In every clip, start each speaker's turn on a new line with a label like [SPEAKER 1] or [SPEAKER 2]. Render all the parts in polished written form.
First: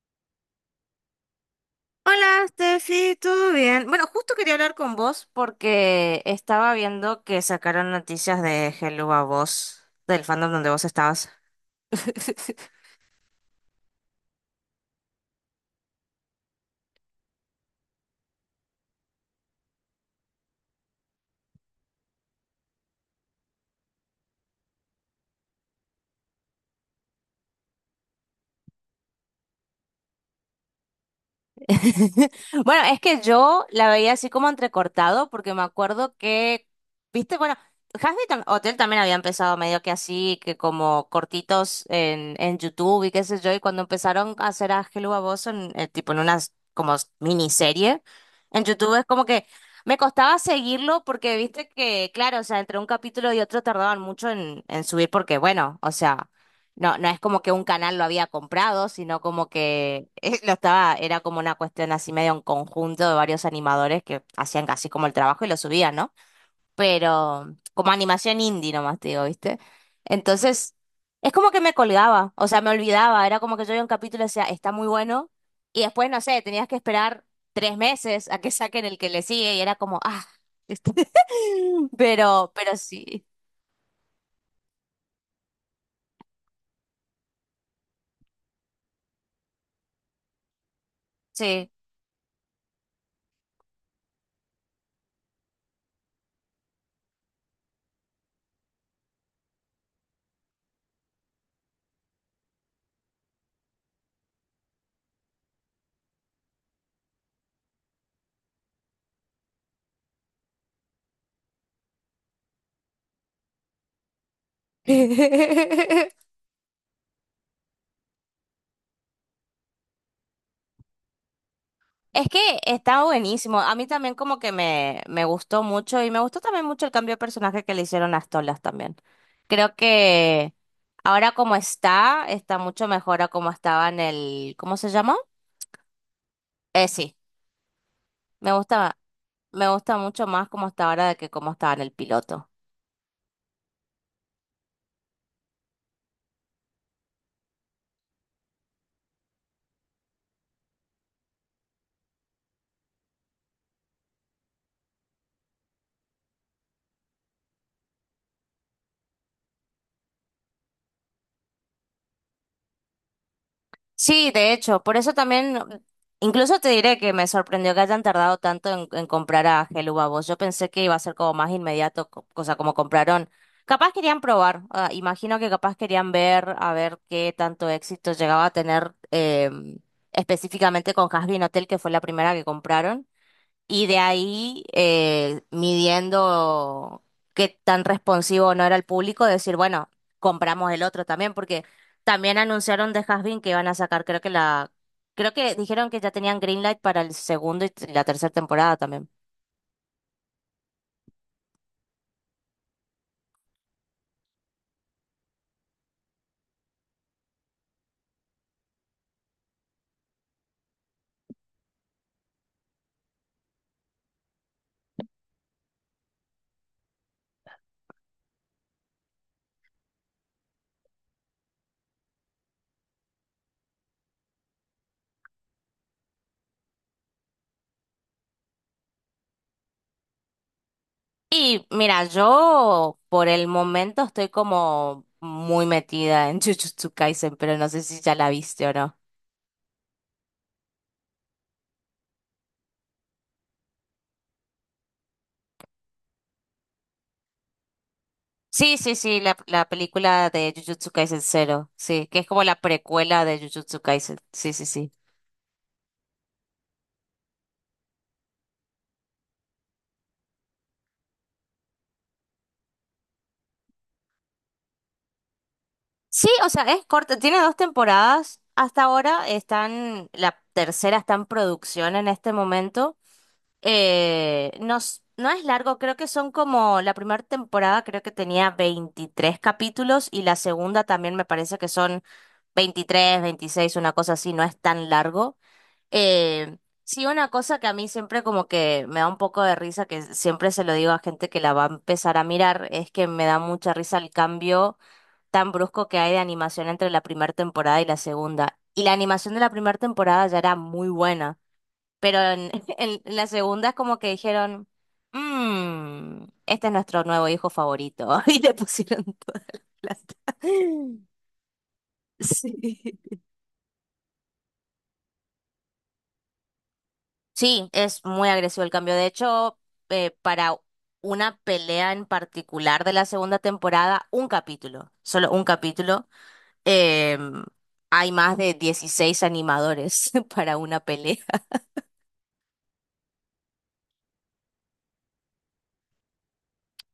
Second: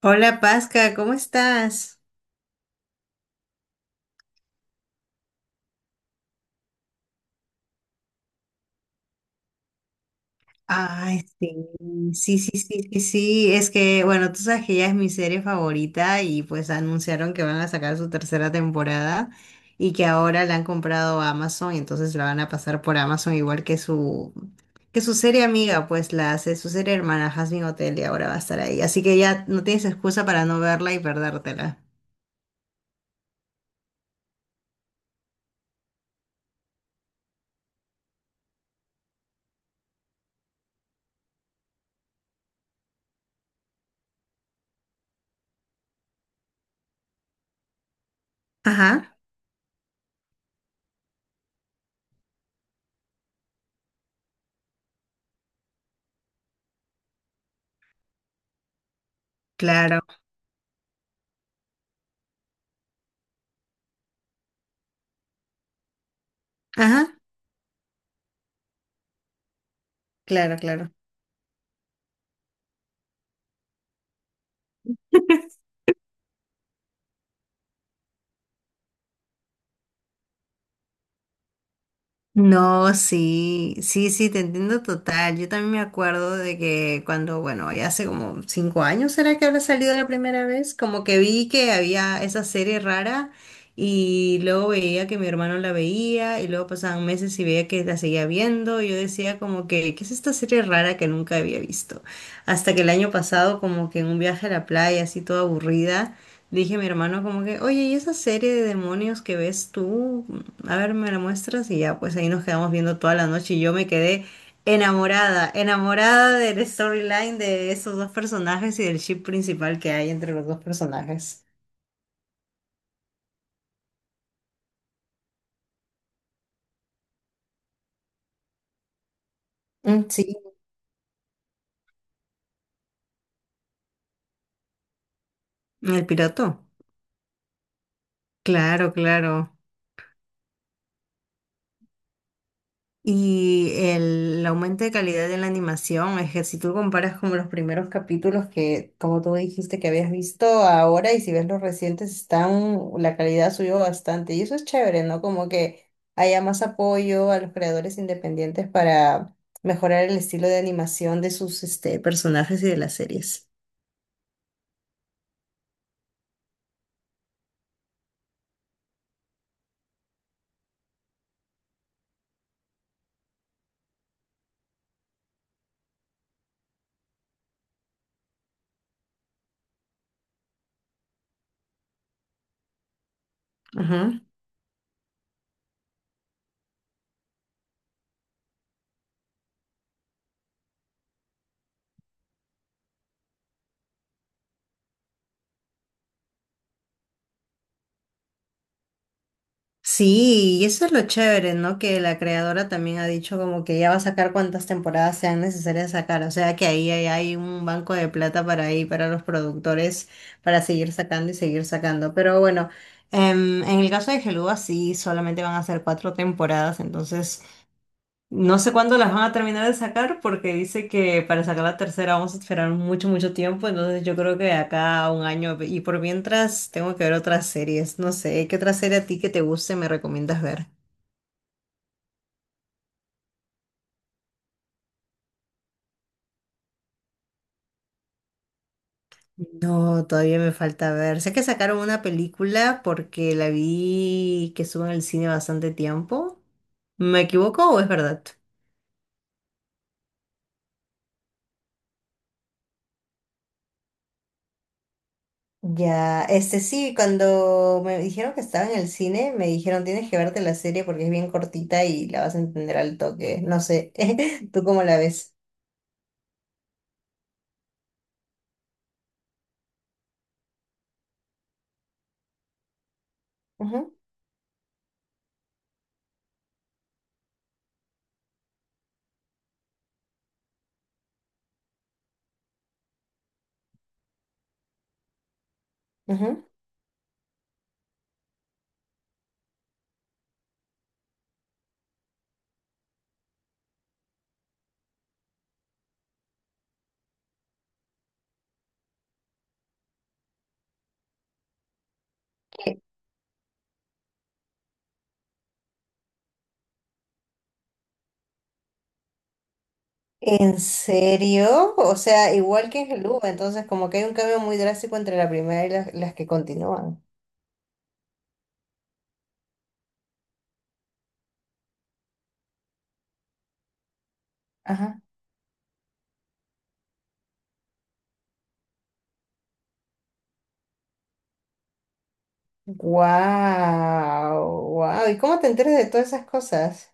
[SPEAKER 1] Hola Pasca, ¿cómo estás?
[SPEAKER 2] Hola, Steffi, ¿todo bien? Bueno, justo quería hablar con vos porque estaba viendo que sacaron noticias de Hello a vos, del fandom donde vos
[SPEAKER 1] Ay,
[SPEAKER 2] estabas.
[SPEAKER 1] sí, sí, sí, sí, sí, sí, es que, bueno, tú sabes que ella es mi serie favorita y pues anunciaron que van a sacar su tercera temporada y que ahora la han comprado a Amazon y entonces la van a pasar por Amazon igual que que su serie amiga, pues la hace su serie hermana Jasmine Hotel y ahora va a estar ahí. Así que ya no tienes excusa para no verla y perdértela.
[SPEAKER 2] Bueno, es que yo la veía así como entrecortado, porque me acuerdo que, viste, bueno, Hotel también había empezado medio que así, que como cortitos en YouTube y qué sé yo, y cuando empezaron a hacer a Hello a Boss en, tipo en unas como miniserie, en YouTube es
[SPEAKER 1] Ajá,
[SPEAKER 2] como que me costaba seguirlo porque viste que, claro, o sea, entre un capítulo y otro tardaban mucho en subir, porque bueno, o sea. No, es como que un canal lo había comprado, sino como
[SPEAKER 1] claro.
[SPEAKER 2] que lo estaba, era como una cuestión así medio en conjunto de varios animadores que hacían casi como el trabajo y lo subían, ¿no?
[SPEAKER 1] Ajá,
[SPEAKER 2] Pero como animación indie nomás te digo, ¿viste?
[SPEAKER 1] claro,
[SPEAKER 2] Entonces,
[SPEAKER 1] claro.
[SPEAKER 2] es como que me colgaba, o sea, me olvidaba, era como que yo veía un capítulo y decía, está muy bueno, y después, no sé, tenías que esperar 3 meses a que saquen el que le sigue y era como, ah, ¿viste? Pero
[SPEAKER 1] No,
[SPEAKER 2] sí,
[SPEAKER 1] sí, sí, sí, te entiendo total. Yo también me acuerdo de que cuando, bueno, ya hace como 5 años, ¿será que habrá salido la primera vez? Como que vi
[SPEAKER 2] sí.
[SPEAKER 1] que había esa serie rara y luego veía que mi hermano la veía y luego pasaban meses y veía que la seguía viendo y yo decía como que, ¿qué es esta serie rara que nunca había visto? Hasta que el año pasado, como que en un viaje a la playa, así toda aburrida. Dije a mi hermano como que, oye, ¿y esa serie de demonios que ves tú? A ver, me la muestras y ya, pues ahí nos quedamos viendo toda la noche y yo me quedé enamorada, enamorada del storyline de esos dos personajes y del ship principal que hay entre los dos personajes.
[SPEAKER 2] Es que está buenísimo. A mí también como que me gustó mucho y me gustó también mucho el cambio de personaje que le hicieron a Stolas también. Creo
[SPEAKER 1] Mm, sí.
[SPEAKER 2] que ahora como está, está mucho mejor a como estaba en el… ¿Cómo se llama?
[SPEAKER 1] ¿El piloto?
[SPEAKER 2] Sí, me
[SPEAKER 1] Claro,
[SPEAKER 2] gusta,
[SPEAKER 1] claro.
[SPEAKER 2] me gusta mucho más como está ahora de que como estaba en el piloto.
[SPEAKER 1] Y el aumento de calidad de la animación es que si tú comparas como los primeros capítulos que, como tú dijiste que habías visto ahora y si ves los recientes, están, la calidad subió bastante. Y eso es chévere, ¿no? Como que haya más apoyo a los creadores independientes para mejorar el estilo de animación de sus, este, personajes y de las series.
[SPEAKER 2] Sí, de hecho, por eso también, incluso te diré que me sorprendió que hayan tardado tanto en comprar a Helubavos. Yo pensé que iba a ser como más inmediato, o como compraron. Capaz querían probar, ah, imagino que capaz querían ver a ver qué tanto éxito llegaba a tener específicamente con Hazbin Hotel, que fue la primera que compraron. Y de ahí, midiendo qué tan responsivo no era el público, decir, bueno, compramos el otro también, porque también anunciaron de Hasbin que iban a sacar, creo que la, creo que dijeron que ya tenían Greenlight para el segundo y la tercera temporada también.
[SPEAKER 1] Sí, y eso es lo chévere, ¿no? Que la creadora también ha dicho como que ya va a sacar cuantas temporadas sean necesarias sacar, o sea que ahí hay un banco de plata para ahí, para los productores, para seguir sacando y seguir sacando. Pero bueno, en el caso de Geluga sí, solamente van a ser cuatro temporadas, entonces no sé cuándo las van a terminar de sacar porque dice que para sacar la tercera vamos a esperar mucho, mucho tiempo. Entonces yo creo que de acá a un año y por mientras tengo que ver otras series. No sé, ¿qué otra serie a ti que te guste me recomiendas ver?
[SPEAKER 2] Y mira, yo por el momento estoy como muy metida en Jujutsu Kaisen, pero no sé si ya la viste o no.
[SPEAKER 1] No, todavía me falta ver. Sé que sacaron una película porque la vi que estuvo en el cine bastante tiempo. ¿Me equivoco o es verdad?
[SPEAKER 2] Sí, sí, sí, la película de Jujutsu Kaisen Zero, sí, que es como la precuela de Jujutsu Kaisen, sí, sí, sí.
[SPEAKER 1] Ya, este sí, cuando me dijeron que estaba en el cine, me dijeron tienes que verte la serie porque es bien cortita y la vas a entender al toque. No sé, ¿tú cómo la ves?
[SPEAKER 2] Sí, o sea, es corta, tiene 2 temporadas, hasta ahora están, la tercera está en producción en este momento.
[SPEAKER 1] Ujú,
[SPEAKER 2] No, no es largo, creo que son como, la primera temporada creo que tenía 23 capítulos y la segunda también me parece que son 23, 26, una cosa así, no es tan largo.
[SPEAKER 1] ujú.
[SPEAKER 2] Eh, sí, una cosa que a mí siempre como que me da un poco de risa, que siempre se lo digo a gente que la va a empezar a mirar, es que me da mucha risa el cambio tan brusco que hay de animación entre la primera temporada y la segunda. Y la animación de la primera temporada ya era muy buena, pero
[SPEAKER 1] ¿Qué?
[SPEAKER 2] en la segunda es como que dijeron, este es nuestro nuevo hijo favorito, y le pusieron toda la plata.
[SPEAKER 1] ¿En serio? O sea, igual que en
[SPEAKER 2] Sí.
[SPEAKER 1] Helú, entonces como que hay un cambio muy drástico entre la primera y las que continúan.
[SPEAKER 2] Sí, es muy agresivo el cambio. De hecho, para una pelea en particular de la segunda temporada, un capítulo,
[SPEAKER 1] Ajá.
[SPEAKER 2] solo un capítulo, em, hay más de 16 animadores para una pelea.
[SPEAKER 1] Wow, wow. ¿Y cómo te enteras de todas esas cosas?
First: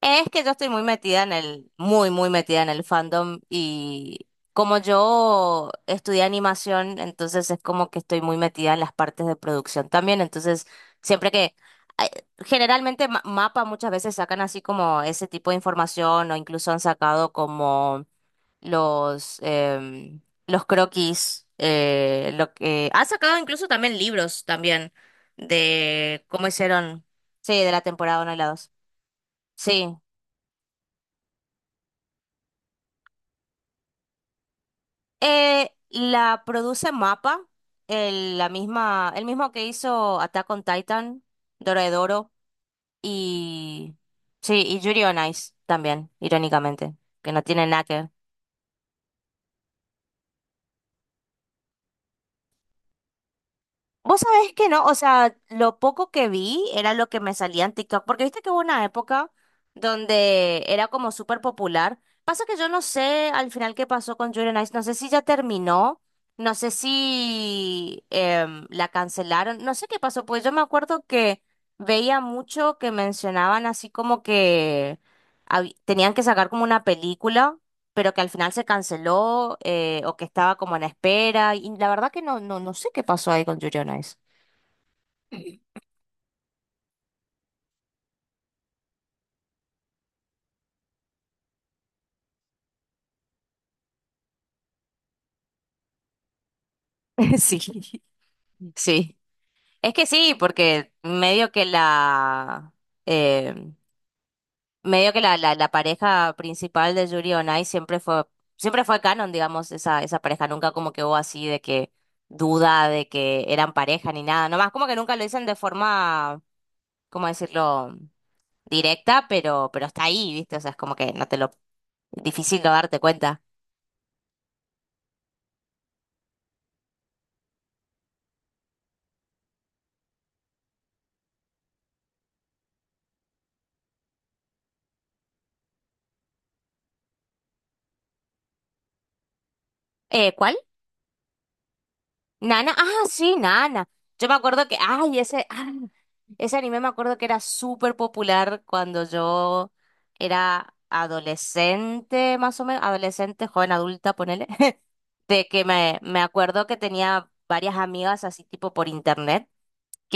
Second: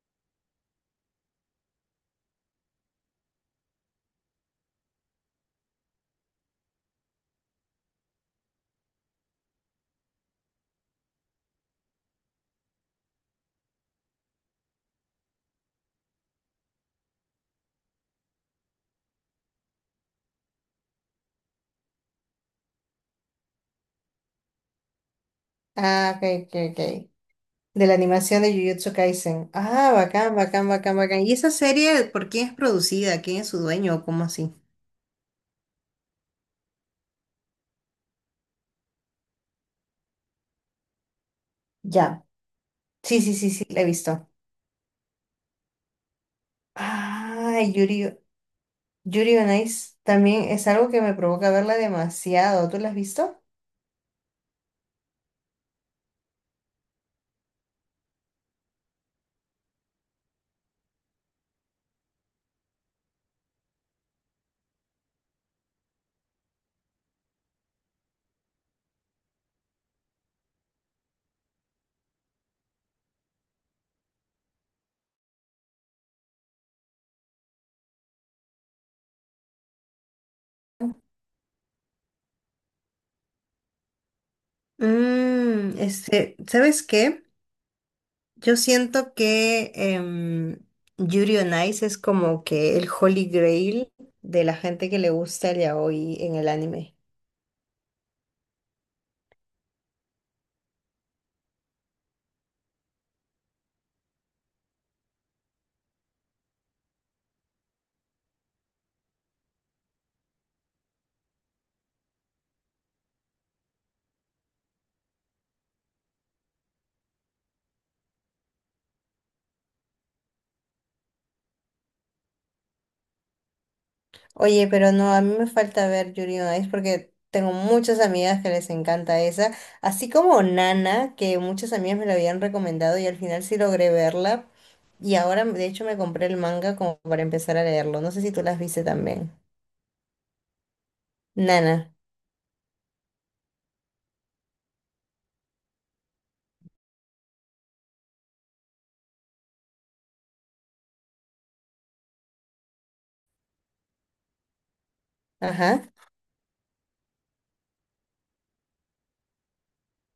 [SPEAKER 2] Es que yo estoy muy metida en el, muy, muy metida en el fandom y como yo estudié animación, entonces es como que estoy muy metida en las partes de producción también, entonces siempre que, ay, generalmente Mapa muchas veces sacan así como ese tipo de información o incluso han sacado como los, los croquis, lo que, han sacado incluso también libros también
[SPEAKER 1] Ah,
[SPEAKER 2] de
[SPEAKER 1] ok,
[SPEAKER 2] cómo
[SPEAKER 1] ok, ok.
[SPEAKER 2] hicieron, sí, de la
[SPEAKER 1] De la
[SPEAKER 2] temporada 1 y
[SPEAKER 1] animación
[SPEAKER 2] la
[SPEAKER 1] de
[SPEAKER 2] 2.
[SPEAKER 1] Jujutsu Kaisen. Ah,
[SPEAKER 2] Sí.
[SPEAKER 1] bacán, bacán, bacán, bacán. ¿Y esa serie por quién es producida? ¿Quién es su dueño o cómo así?
[SPEAKER 2] La produce MAPA, el, la misma, el mismo que hizo Attack on Titan,
[SPEAKER 1] Ya.
[SPEAKER 2] Dorohedoro
[SPEAKER 1] Sí, sí, sí, sí, la he
[SPEAKER 2] y
[SPEAKER 1] visto.
[SPEAKER 2] sí, y Yuri on Ice también, irónicamente, que no
[SPEAKER 1] Ah,
[SPEAKER 2] tiene nada que ver.
[SPEAKER 1] Yuri, Yuri on Ice también es algo que me provoca verla demasiado. ¿Tú la has visto?
[SPEAKER 2] Vos sabés que no, o sea, lo poco que vi era lo que me salía en TikTok, porque viste que hubo una época donde era como súper popular. Pasa que yo no sé al final qué pasó con Julia Nice, no sé si ya terminó, no sé si la cancelaron, no sé qué pasó, pues yo me acuerdo que veía mucho que mencionaban así como que tenían que sacar como una película pero que al final se canceló o que estaba como en espera. Y la verdad que no sé qué pasó ahí con Yuri on Ice.
[SPEAKER 1] Mm, este, ¿sabes qué? Yo siento que em, Yuri on Ice es como que el Holy Grail de la gente que le gusta el yaoi en el anime.
[SPEAKER 2] Sí, sí. Es que sí, porque medio que la eh, medio que la pareja principal de Yuri on Ice siempre fue canon, digamos, esa pareja. Nunca como que hubo así de que duda de que eran pareja ni nada. Nomás como que nunca lo dicen de forma, ¿cómo decirlo? Directa, pero está ahí, ¿viste? O sea, es como que no te lo… Difícil no darte cuenta.
[SPEAKER 1] Oye, pero no, a mí me falta ver Yuri on Ice porque tengo muchas amigas que les encanta esa, así como Nana, que muchas amigas me la habían recomendado y al final sí logré verla y ahora de hecho me compré el manga como para empezar a leerlo. No sé si tú las viste también.
[SPEAKER 2] ¿Cuál?
[SPEAKER 1] Nana,
[SPEAKER 2] Nana. Ah, sí, Nana. Yo me acuerdo que, ay, ese, ah, ese anime me acuerdo que era súper popular cuando yo era adolescente, más o menos, adolescente, joven adulta, ponele. De que
[SPEAKER 1] ajá.
[SPEAKER 2] me acuerdo que tenía varias amigas así tipo por internet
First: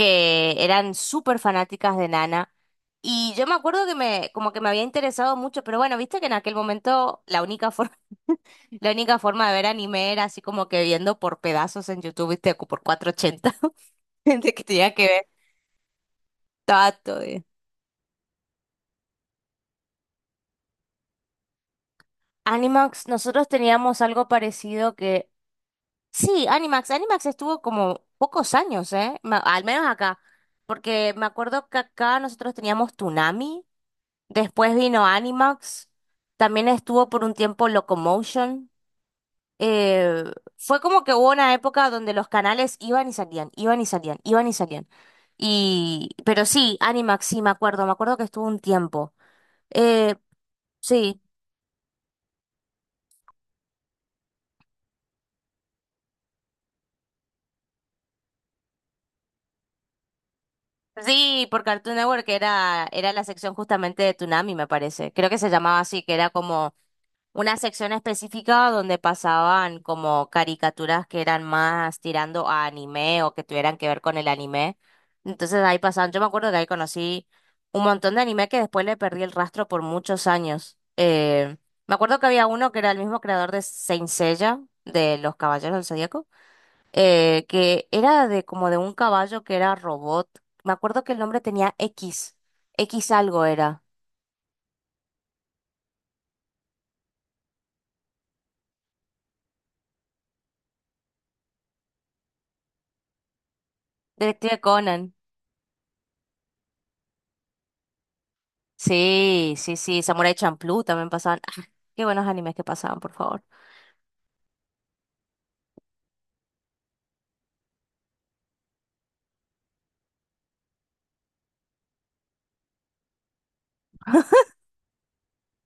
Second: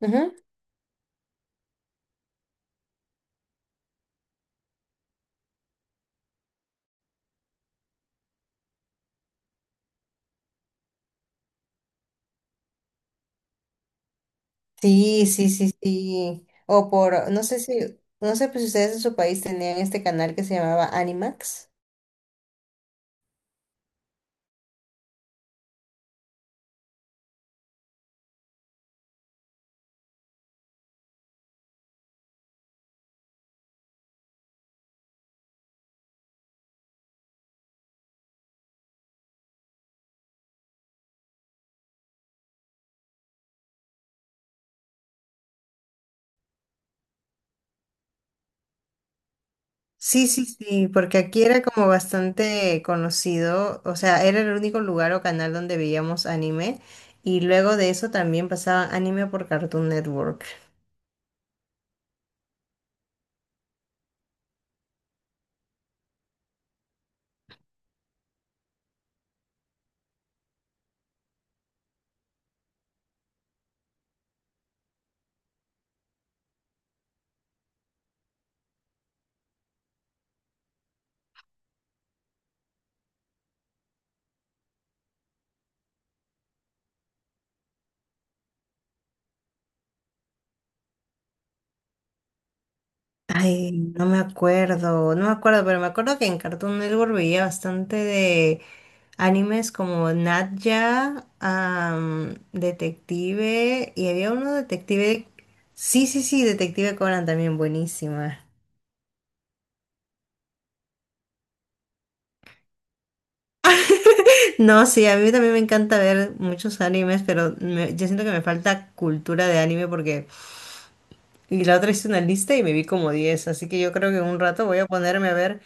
[SPEAKER 1] Ujú.
[SPEAKER 2] eran súper fanáticas de Nana. Y yo me acuerdo que como que me había interesado mucho, pero bueno, viste que en aquel momento la única forma… La única forma de ver anime era así como que viendo por pedazos en YouTube, viste, por 480, de que tenía que
[SPEAKER 1] Sí,
[SPEAKER 2] ver
[SPEAKER 1] sí, sí, sí. O
[SPEAKER 2] todo. Todo,
[SPEAKER 1] por, no sé si, no sé pues, si ustedes en su país tenían este canal que se llamaba Animax.
[SPEAKER 2] Animax, nosotros teníamos algo parecido que… Sí, Animax, Animax estuvo como pocos años, ¿eh? Al menos acá, porque me acuerdo que acá nosotros teníamos Toonami, después vino Animax, también estuvo por un tiempo Locomotion. eh, Fue como que hubo una época donde los canales iban y salían, iban y salían, iban y salían. Y, pero sí, Animax, sí, me acuerdo que estuvo un tiempo. Eh,
[SPEAKER 1] Sí, sí, sí, porque
[SPEAKER 2] sí,
[SPEAKER 1] aquí era como bastante conocido, o sea, era el único lugar o canal donde veíamos anime y luego de eso también pasaban anime por Cartoon Network.
[SPEAKER 2] sí, por Cartoon Network que era, era la sección justamente de Toonami, me parece. Creo que se llamaba así, que era como una sección específica donde pasaban como caricaturas que eran más tirando a anime o que tuvieran que ver con el anime. Entonces ahí pasaban, yo me acuerdo que ahí conocí un montón de anime que después le perdí el rastro por muchos años. Me acuerdo que había uno que era el mismo creador de Saint Seiya, de Los Caballeros del Zodíaco, que era de como de un caballo que era robot. Me acuerdo que el nombre tenía X, X algo
[SPEAKER 1] Ay,
[SPEAKER 2] era.
[SPEAKER 1] no me acuerdo, no me acuerdo, pero me acuerdo que en Cartoon Network veía bastante de animes como Nat Geo, Detective y había uno
[SPEAKER 2] Detective Conan.
[SPEAKER 1] Detective, sí, sí, sí, Detective Conan también buenísima.
[SPEAKER 2] Sí, sí, sí, Samurai Champloo también pasaban. Ah, qué buenos animes que pasaban, por favor.
[SPEAKER 1] No, sí, a mí también me encanta ver muchos animes, pero yo siento que me falta cultura de anime porque... Y la otra hice una lista y me vi como 10, así que yo creo que en un rato voy a ponerme a ver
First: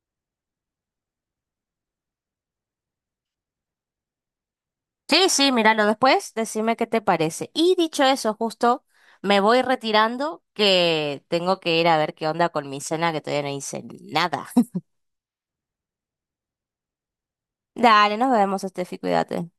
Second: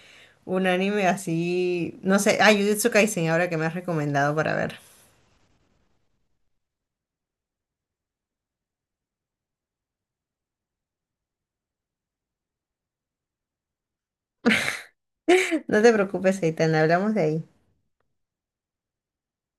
[SPEAKER 1] un anime así... No sé, ah, Jujutsu Kaisen, ahora que me has recomendado para ver.
[SPEAKER 2] Sí, sí, míralo después, decime qué te parece. Y dicho eso, justo me voy retirando que tengo que ir a ver qué onda con mi cena, que todavía no hice nada.
[SPEAKER 1] No te preocupes, Eitan, hablamos de ahí.
[SPEAKER 2] Dale, nos vemos, Estefi, cuídate.